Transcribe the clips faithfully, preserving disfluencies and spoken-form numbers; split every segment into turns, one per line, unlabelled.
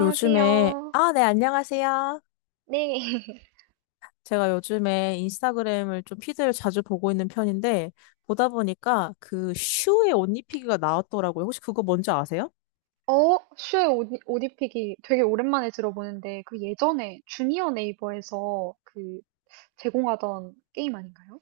요즘에, 아, 네, 안녕하세요.
네.
제가 요즘에 인스타그램을 좀 피드를 자주 보고 있는 편인데, 보다 보니까 그 슈의 옷 입히기가 나왔더라고요. 혹시 그거 뭔지 아세요?
어, 슈의 옷, 옷 입히기 되게 오랜만에 들어보는데, 그 예전에 주니어 네이버에서 그 제공하던 게임 아닌가요?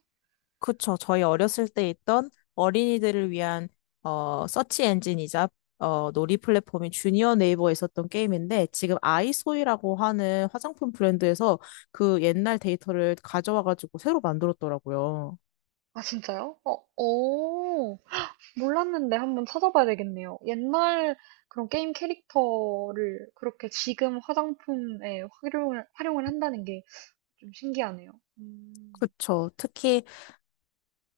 그쵸. 저희 어렸을 때 있던 어린이들을 위한, 어, 서치 엔진이자, 어, 놀이 플랫폼인 주니어 네이버에 있었던 게임인데, 지금 아이소이라고 하는 화장품 브랜드에서 그 옛날 데이터를 가져와가지고 새로 만들었더라고요.
아, 진짜요? 어, 오, 몰랐는데 한번 찾아봐야 되겠네요. 옛날 그런 게임 캐릭터를 그렇게 지금 화장품에 활용을, 활용을 한다는 게 좀 신기하네요. 음,
그쵸. 특히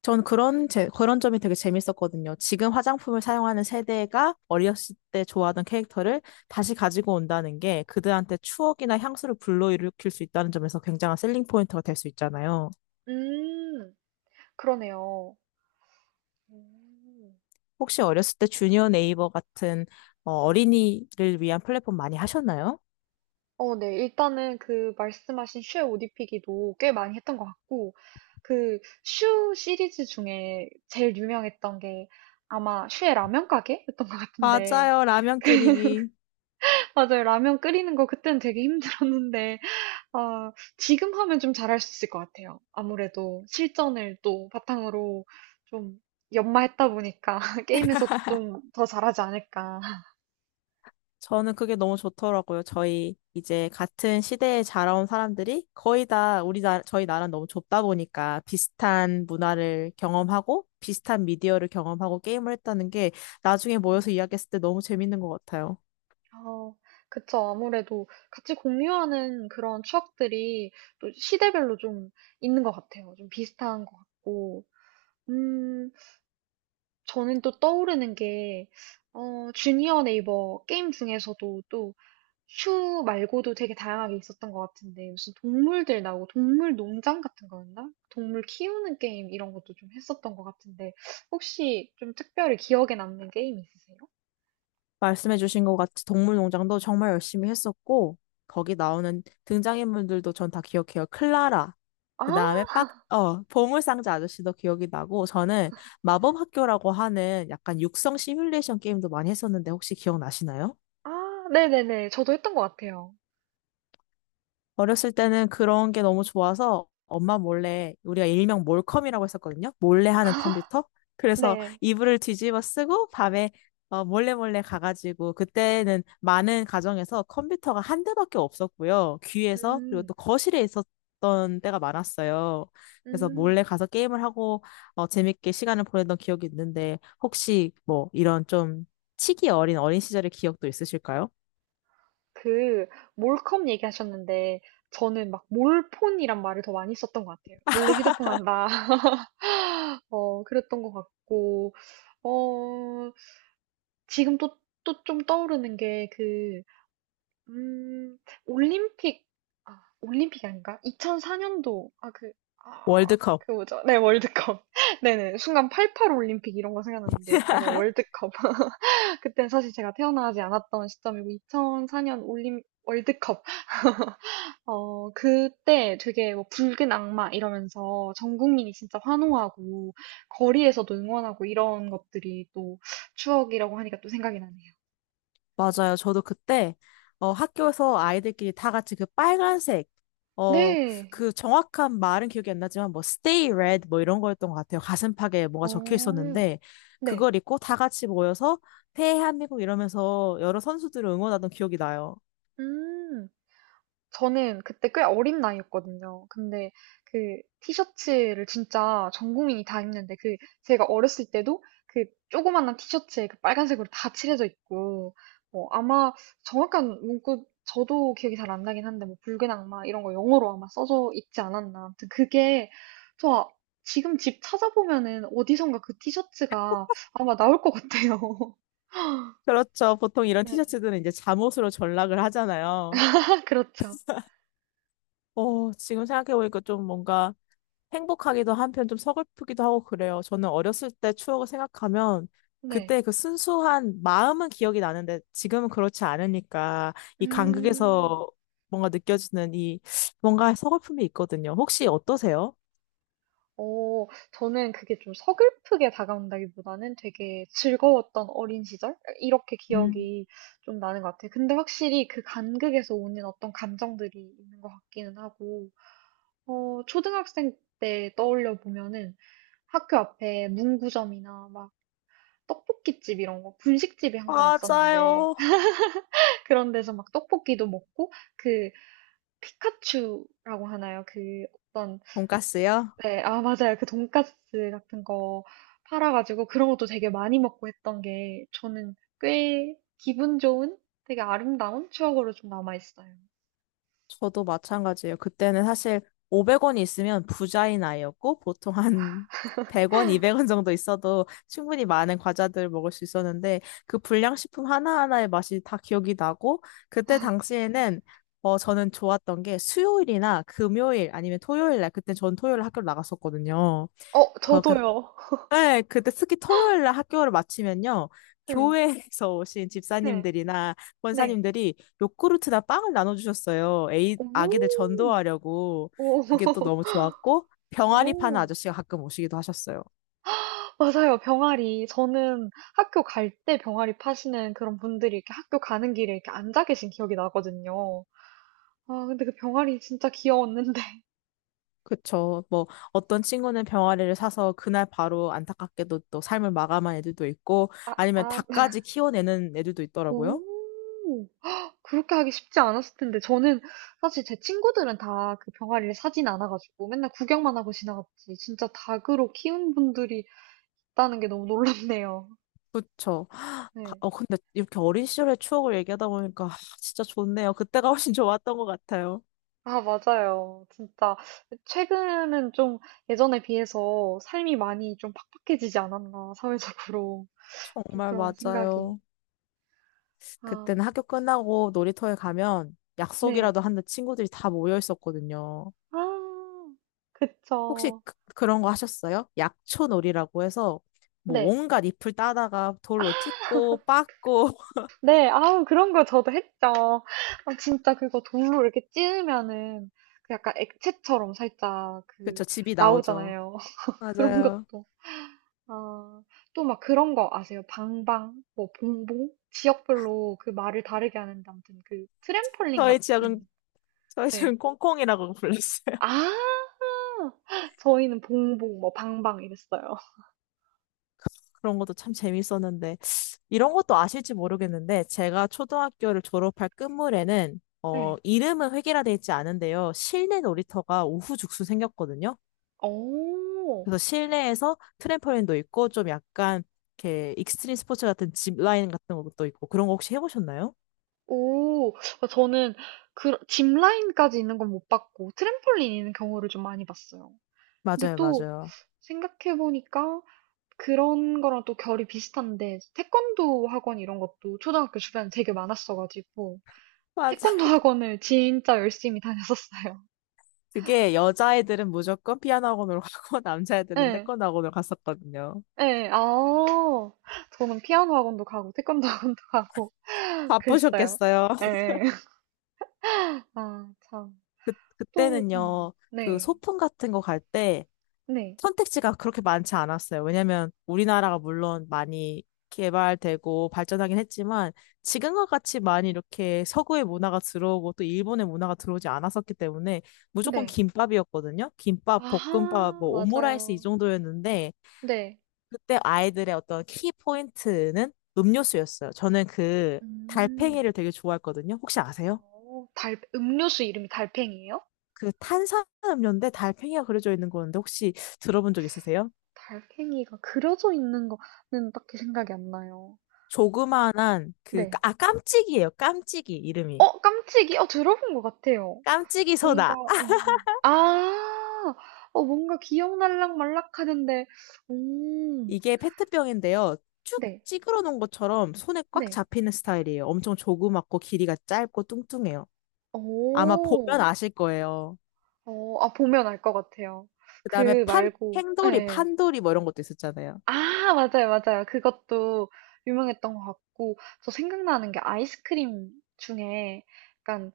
전 그런 제, 그런 점이 되게 재밌었거든요. 지금 화장품을 사용하는 세대가 어렸을 때 좋아하던 캐릭터를 다시 가지고 온다는 게 그들한테 추억이나 향수를 불러일으킬 수 있다는 점에서 굉장한 셀링 포인트가 될 수 있잖아요.
음, 그러네요. 오.
혹시 어렸을 때 주니어 네이버 같은 어, 어린이를 위한 플랫폼 많이 하셨나요?
어, 네. 일단은 그 말씀하신 슈의 옷 입히기도 꽤 많이 했던 것 같고 그 슈 시리즈 중에 제일 유명했던 게 아마 슈의 라면 가게였던 것 같은데
맞아요. 라면 끓이기.
맞아요. 라면 끓이는 거 그때는 되게 힘들었는데 아 지금 하면 좀 잘할 수 있을 것 같아요. 아무래도 실전을 또 바탕으로 좀 연마했다 보니까 게임에서도 좀 더 잘하지 않을까.
저는 그게 너무 좋더라고요. 저희 이제 같은 시대에 자라온 사람들이 거의 다 우리 나라, 저희 나라는 너무 좁다 보니까 비슷한 문화를 경험하고 비슷한 미디어를 경험하고 게임을 했다는 게 나중에 모여서
음.
이야기했을 때 너무 재밌는 것 같아요.
어, 그쵸. 아무래도 같이 공유하는 그런 추억들이 또 시대별로 좀 있는 것 같아요. 좀 비슷한 것 같고. 음, 저는 또 떠오르는 게, 어, 주니어 네이버 게임 중에서도 또 슈 말고도 되게 다양하게 있었던 것 같은데, 무슨 동물들 나오고 동물 농장 같은 거였나? 동물 키우는 게임 이런 것도 좀 했었던 것 같은데, 혹시 좀 특별히 기억에 남는 게임 있으세요?
말씀해주신 것 같이 동물농장도 정말 열심히 했었고, 거기 나오는 등장인물들도 전 다 기억해요. 클라라, 그
아,
다음에 빡, 어, 보물상자 아저씨도 기억이 나고, 저는 마법학교라고 하는 약간 육성 시뮬레이션 게임도 많이 했었는데 혹시 기억나시나요?
아, 네네네. 저도 했던 것 같아요.
어렸을 때는 그런 게 너무 좋아서 엄마 몰래 우리가 일명 몰컴이라고 했었거든요. 몰래 하는 컴퓨터. 그래서
네.
이불을 뒤집어 쓰고 밤에 어, 몰래 몰래 가가지고 그때는 많은 가정에서 컴퓨터가 한 대밖에 없었고요. 귀에서 그리고
음.
또 거실에 있었던 때가 많았어요. 그래서 몰래
음.
가서 게임을 하고 어, 재밌게 시간을 보내던 기억이 있는데 혹시 뭐 이런 좀 치기 어린 어린 시절의 기억도 있으실까요?
그 몰컴 얘기하셨는데 저는 막 몰폰이란 말을 더 많이 썼던 것 같아요. 몰래 휴대폰 한다. 어, 그랬던 것 같고, 어, 지금 또, 또 좀 떠오르는 게 그, 음, 올림픽, 아, 올림픽이 아닌가? 이천사 년도, 아, 그, 아,
월드컵.
그 뭐죠? 네, 월드컵. 네네. 순간 팔팔 올림픽 이런 거 생각났는데, 맞아요. 월드컵. 그때 사실 제가 태어나지 않았던 시점이고 이천사 년 올림 월드컵 어 그때 되게 뭐 붉은 악마 이러면서 전 국민이 진짜 환호하고 거리에서도 응원하고 이런 것들이 또 추억이라고 하니까 또 생각이 나네요.
맞아요. 저도 그때 어, 학교에서 아이들끼리 다 같이 그 빨간색 어,
네.
그 정확한 말은 기억이 안 나지만 뭐 stay red 뭐 이런 거였던 것 같아요. 가슴팍에 뭐가 적혀
어,
있었는데
네.
그걸 입고 다 같이 모여서 대한민국 이러면서 여러 선수들을 응원하던 기억이 나요.
음. 저는 그때 꽤 어린 나이였거든요. 근데 그 티셔츠를 진짜 전 국민이 다 입는데 그 제가 어렸을 때도 그 조그만한 티셔츠에 그 빨간색으로 다 칠해져 있고 뭐 아마 정확한 문구 저도 기억이 잘 안 나긴 한데 뭐 붉은 악마 이런 거 영어로 아마 써져 있지 않았나. 아무튼 그게 저 아- 지금 집 찾아보면은 어디선가 그 티셔츠가 아마 나올 것 같아요.
그렇죠. 보통 이런
네.
티셔츠들은 이제 잠옷으로 전락을 하잖아요.
그렇죠.
어, 지금 생각해보니까 좀 뭔가 행복하기도 한편 좀 서글프기도 하고 그래요. 저는 어렸을 때 추억을 생각하면
네.
그때 그 순수한 마음은 기억이 나는데 지금은 그렇지 않으니까 이
음.
간극에서 뭔가 느껴지는 이 뭔가 서글픔이 있거든요. 혹시 어떠세요?
어, 저는 그게 좀 서글프게 다가온다기보다는 되게 즐거웠던 어린 시절? 이렇게
음.
기억이 좀 나는 것 같아요. 근데 확실히 그 간극에서 오는 어떤 감정들이 있는 것 같기는 하고, 어, 초등학생 때 떠올려 보면은 학교 앞에 문구점이나 막 떡볶이집 이런 거, 분식집이 항상 있었는데,
맞아요.
그런 데서 막 떡볶이도 먹고, 그 피카츄라고 하나요? 그 어떤
돈가스요?
네, 아, 맞아요. 그 돈까스 같은 거 팔아가지고 그런 것도 되게 많이 먹고 했던 게 저는 꽤 기분 좋은 되게 아름다운 추억으로 좀 남아있어요.
저도 마찬가지예요. 그때는 사실 오백 원이 있으면 부자인 아이였고 보통 한 백 원, 이백 원 정도 있어도 충분히 많은 과자들을 먹을 수 있었는데 그 불량식품 하나하나의 맛이 다 기억이 나고 그때 당시에는 어, 저는 좋았던 게 수요일이나 금요일 아니면 토요일 날 그때 전 토요일 학교를 나갔었거든요.
어,
그렇게
저도요.
네, 그때 특히 토요일 날 학교를 마치면요.
네,
교회에서 오신
네,
집사님들이나
네.
권사님들이 요구르트나 빵을 나눠주셨어요. 에이,
오,
아기들 전도하려고.
오,
그게 또 너무 좋았고, 병아리 파는
오,
아저씨가 가끔 오시기도 하셨어요.
맞아요. 병아리. 저는 학교 갈 때 병아리 파시는 그런 분들이 이렇게 학교 가는 길에 이렇게 앉아 계신 기억이 나거든요. 아, 근데 그 병아리 진짜 귀여웠는데.
그쵸. 뭐, 어떤 친구는 병아리를 사서 그날 바로 안타깝게도 또 삶을 마감한 애들도 있고,
아,
아니면
아,
닭까지 키워내는 애들도 있더라고요.
오. 그렇게 하기 쉽지 않았을 텐데 저는 사실 제 친구들은 다 그 병아리를 사진 않아 가지고 맨날 구경만 하고 지나갔지 진짜 닭으로 키운 분들이 있다는 게 너무 놀랍네요.
그쵸.
네.
어, 근데 이렇게 어린 시절의 추억을 얘기하다 보니까 아, 진짜 좋네요. 그때가 훨씬 좋았던 것 같아요.
아 맞아요. 진짜 최근은 좀 예전에 비해서 삶이 많이 좀 팍팍해지지 않았나 사회적으로. 좀
정말
그런 생각이.
맞아요.
아.
그때는 학교 끝나고 놀이터에 가면
네.
약속이라도 하는 친구들이 다 모여 있었거든요.
아.
혹시
그쵸.
그, 그런 거 하셨어요? 약초놀이라고 해서 뭐
네.
온갖 잎을 따다가 돌로 찍고 빻고
네. 아우 그런 거 저도 했죠. 아 진짜 그거 돌로 이렇게 찌르면은 그 약간 액체처럼 살짝 그
그쵸, 집이 나오죠.
나오잖아요. 그런
맞아요.
것도. 아. 또 막 그런 거 아세요? 방방, 뭐 봉봉? 지역별로 그 말을 다르게 하는데 아무튼 그 트램폴린
저희 지역은
같은
저희
네.
지역은 콩콩이라고 불렀어요.
아. 저희는 봉봉 뭐 방방 이랬어요.
그런 것도 참 재밌었는데, 이런 것도 아실지 모르겠는데, 제가 초등학교를 졸업할 끝물에는, 어,
네.
이름은 획일화돼 있지 않은데요. 실내 놀이터가 우후죽순 생겼거든요.
오.
그래서 실내에서 트램펄린도 있고, 좀 약간, 이렇게 익스트림 스포츠 같은 짚라인 같은 것도 있고, 그런 거 혹시 해보셨나요?
오. 어 저는 그 짚라인까지 있는 건 못 봤고 트램폴린 있는 경우를 좀 많이 봤어요. 근데
맞아요,
또
맞아요.
생각해 보니까 그런 거랑 또 결이 비슷한데 태권도 학원 이런 것도 초등학교 주변에 되게 많았어 가지고
맞아.
태권도 학원을 진짜 열심히 다녔었어요.
그게 여자애들은 무조건 피아노 학원으로 가고, 남자애들은
네,
태권도 학원으로 갔었거든요.
네, 아. 저는 피아노 학원도 가고 태권도 학원도 가고 그랬어요.
바쁘셨겠어요.
네, 아 참.
그,
또 음.
그때는요, 그
네.
소풍 같은 거 갈 때,
네.
선택지가 그렇게 많지 않았어요. 왜냐면 우리나라가 물론 많이 개발되고 발전하긴 했지만 지금과 같이 많이 이렇게 서구의 문화가 들어오고 또 일본의 문화가 들어오지 않았었기 때문에 무조건
네.
김밥이었거든요. 김밥, 볶음밥,
아하,
뭐 오므라이스 이
맞아요.
정도였는데
네.
그때 아이들의 어떤 키 포인트는 음료수였어요. 저는 그
음.
달팽이를 되게 좋아했거든요. 혹시 아세요?
어, 달, 음료수 이름이 달팽이에요?
그 탄산음료인데 달팽이가 그려져 있는 건데 혹시 들어본 적 있으세요?
달팽이가 그려져 있는 거는 딱히 생각이 안 나요.
조그만한 그,
네.
아, 깜찍이에요. 깜찍이, 이름이.
어, 깜찍이? 어, 들어본 것 같아요.
깜찍이
뭔가,
소다. 아!
어, 어. 아, 어, 뭔가 기억날락 말락 하는데, 음,
이게 페트병인데요. 쭉
네,
찌그러 놓은 것처럼 손에 꽉
네.
잡히는 스타일이에요. 엄청 조그맣고 길이가 짧고 뚱뚱해요. 아마 보면
오,
아실 거예요.
어, 아, 보면 알 것 같아요.
그 다음에
그
판,
말고,
행돌이,
예.
판돌이 뭐 이런 것도 있었잖아요.
아, 맞아요, 맞아요. 그것도 유명했던 것 같고, 저 생각나는 게 아이스크림 중에 약간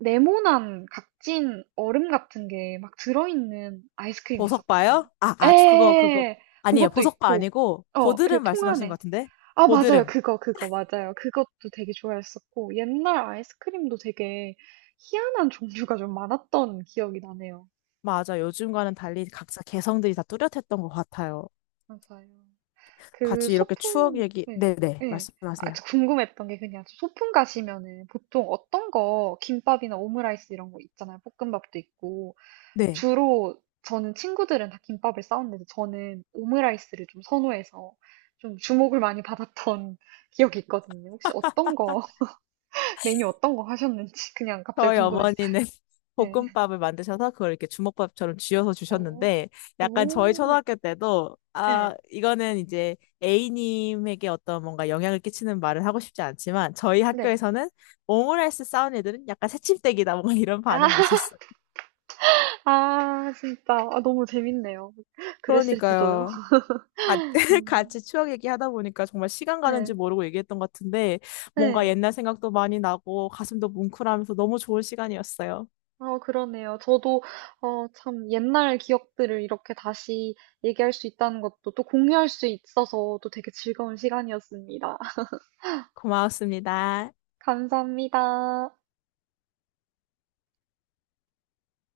네모난 각진 얼음 같은 게 막 들어있는 아이스크림 있었거든요.
보석바요? 아, 아, 저 그거, 그거.
에,
아니에요.
그것도
보석바
있고,
아니고,
어, 그
고드름
통
말씀하신 것
안에.
같은데?
아, 맞아요.
고드름.
그거, 그거, 맞아요. 그것도 되게 좋아했었고, 옛날 아이스크림도 되게 희한한 종류가 좀 많았던 기억이 나네요.
맞아. 요즘과는 달리 각자 개성들이 다 뚜렷했던 것 같아요.
맞아요. 그
같이 이렇게 추억
소풍
얘기,
네.
네네,
예. 아
말씀하세요.
저 궁금했던 게 그냥 소풍 가시면은 보통 어떤 거 김밥이나 오므라이스 이런 거 있잖아요. 볶음밥도 있고.
네.
주로 저는 친구들은 다 김밥을 싸왔는데 저는 오므라이스를 좀 선호해서 좀 주목을 많이 받았던 기억이 있거든요. 혹시 어떤 거 메뉴 어떤 거 하셨는지 그냥 갑자기
저희
궁금했어요.
어머니는
네.
볶음밥을 만드셔서 그걸 이렇게 주먹밥처럼 쥐어서
오
주셨는데 약간 저희
오.
초등학교 때도 아
예.
이거는 이제 에이 님에게 어떤 뭔가 영향을 끼치는 말을 하고 싶지 않지만 저희
네.
학교에서는 오므라이스 싸운 애들은 약간 새침대기다 뭔가 이런
아.
반응이 있었어요.
아 진짜. 아 너무 재밌네요. 그랬을지도요.
그러니까요. 같-
음.
같이 추억 얘기하다 보니까 정말 시간 가는지
네.
모르고 얘기했던 것 같은데 뭔가
네.
옛날 생각도 많이 나고 가슴도 뭉클하면서 너무 좋은 시간이었어요.
아, 그러네요. 저도, 어, 참, 옛날 기억들을 이렇게 다시 얘기할 수 있다는 것도 또 공유할 수 있어서 또 되게 즐거운 시간이었습니다.
고마웠습니다.
감사합니다.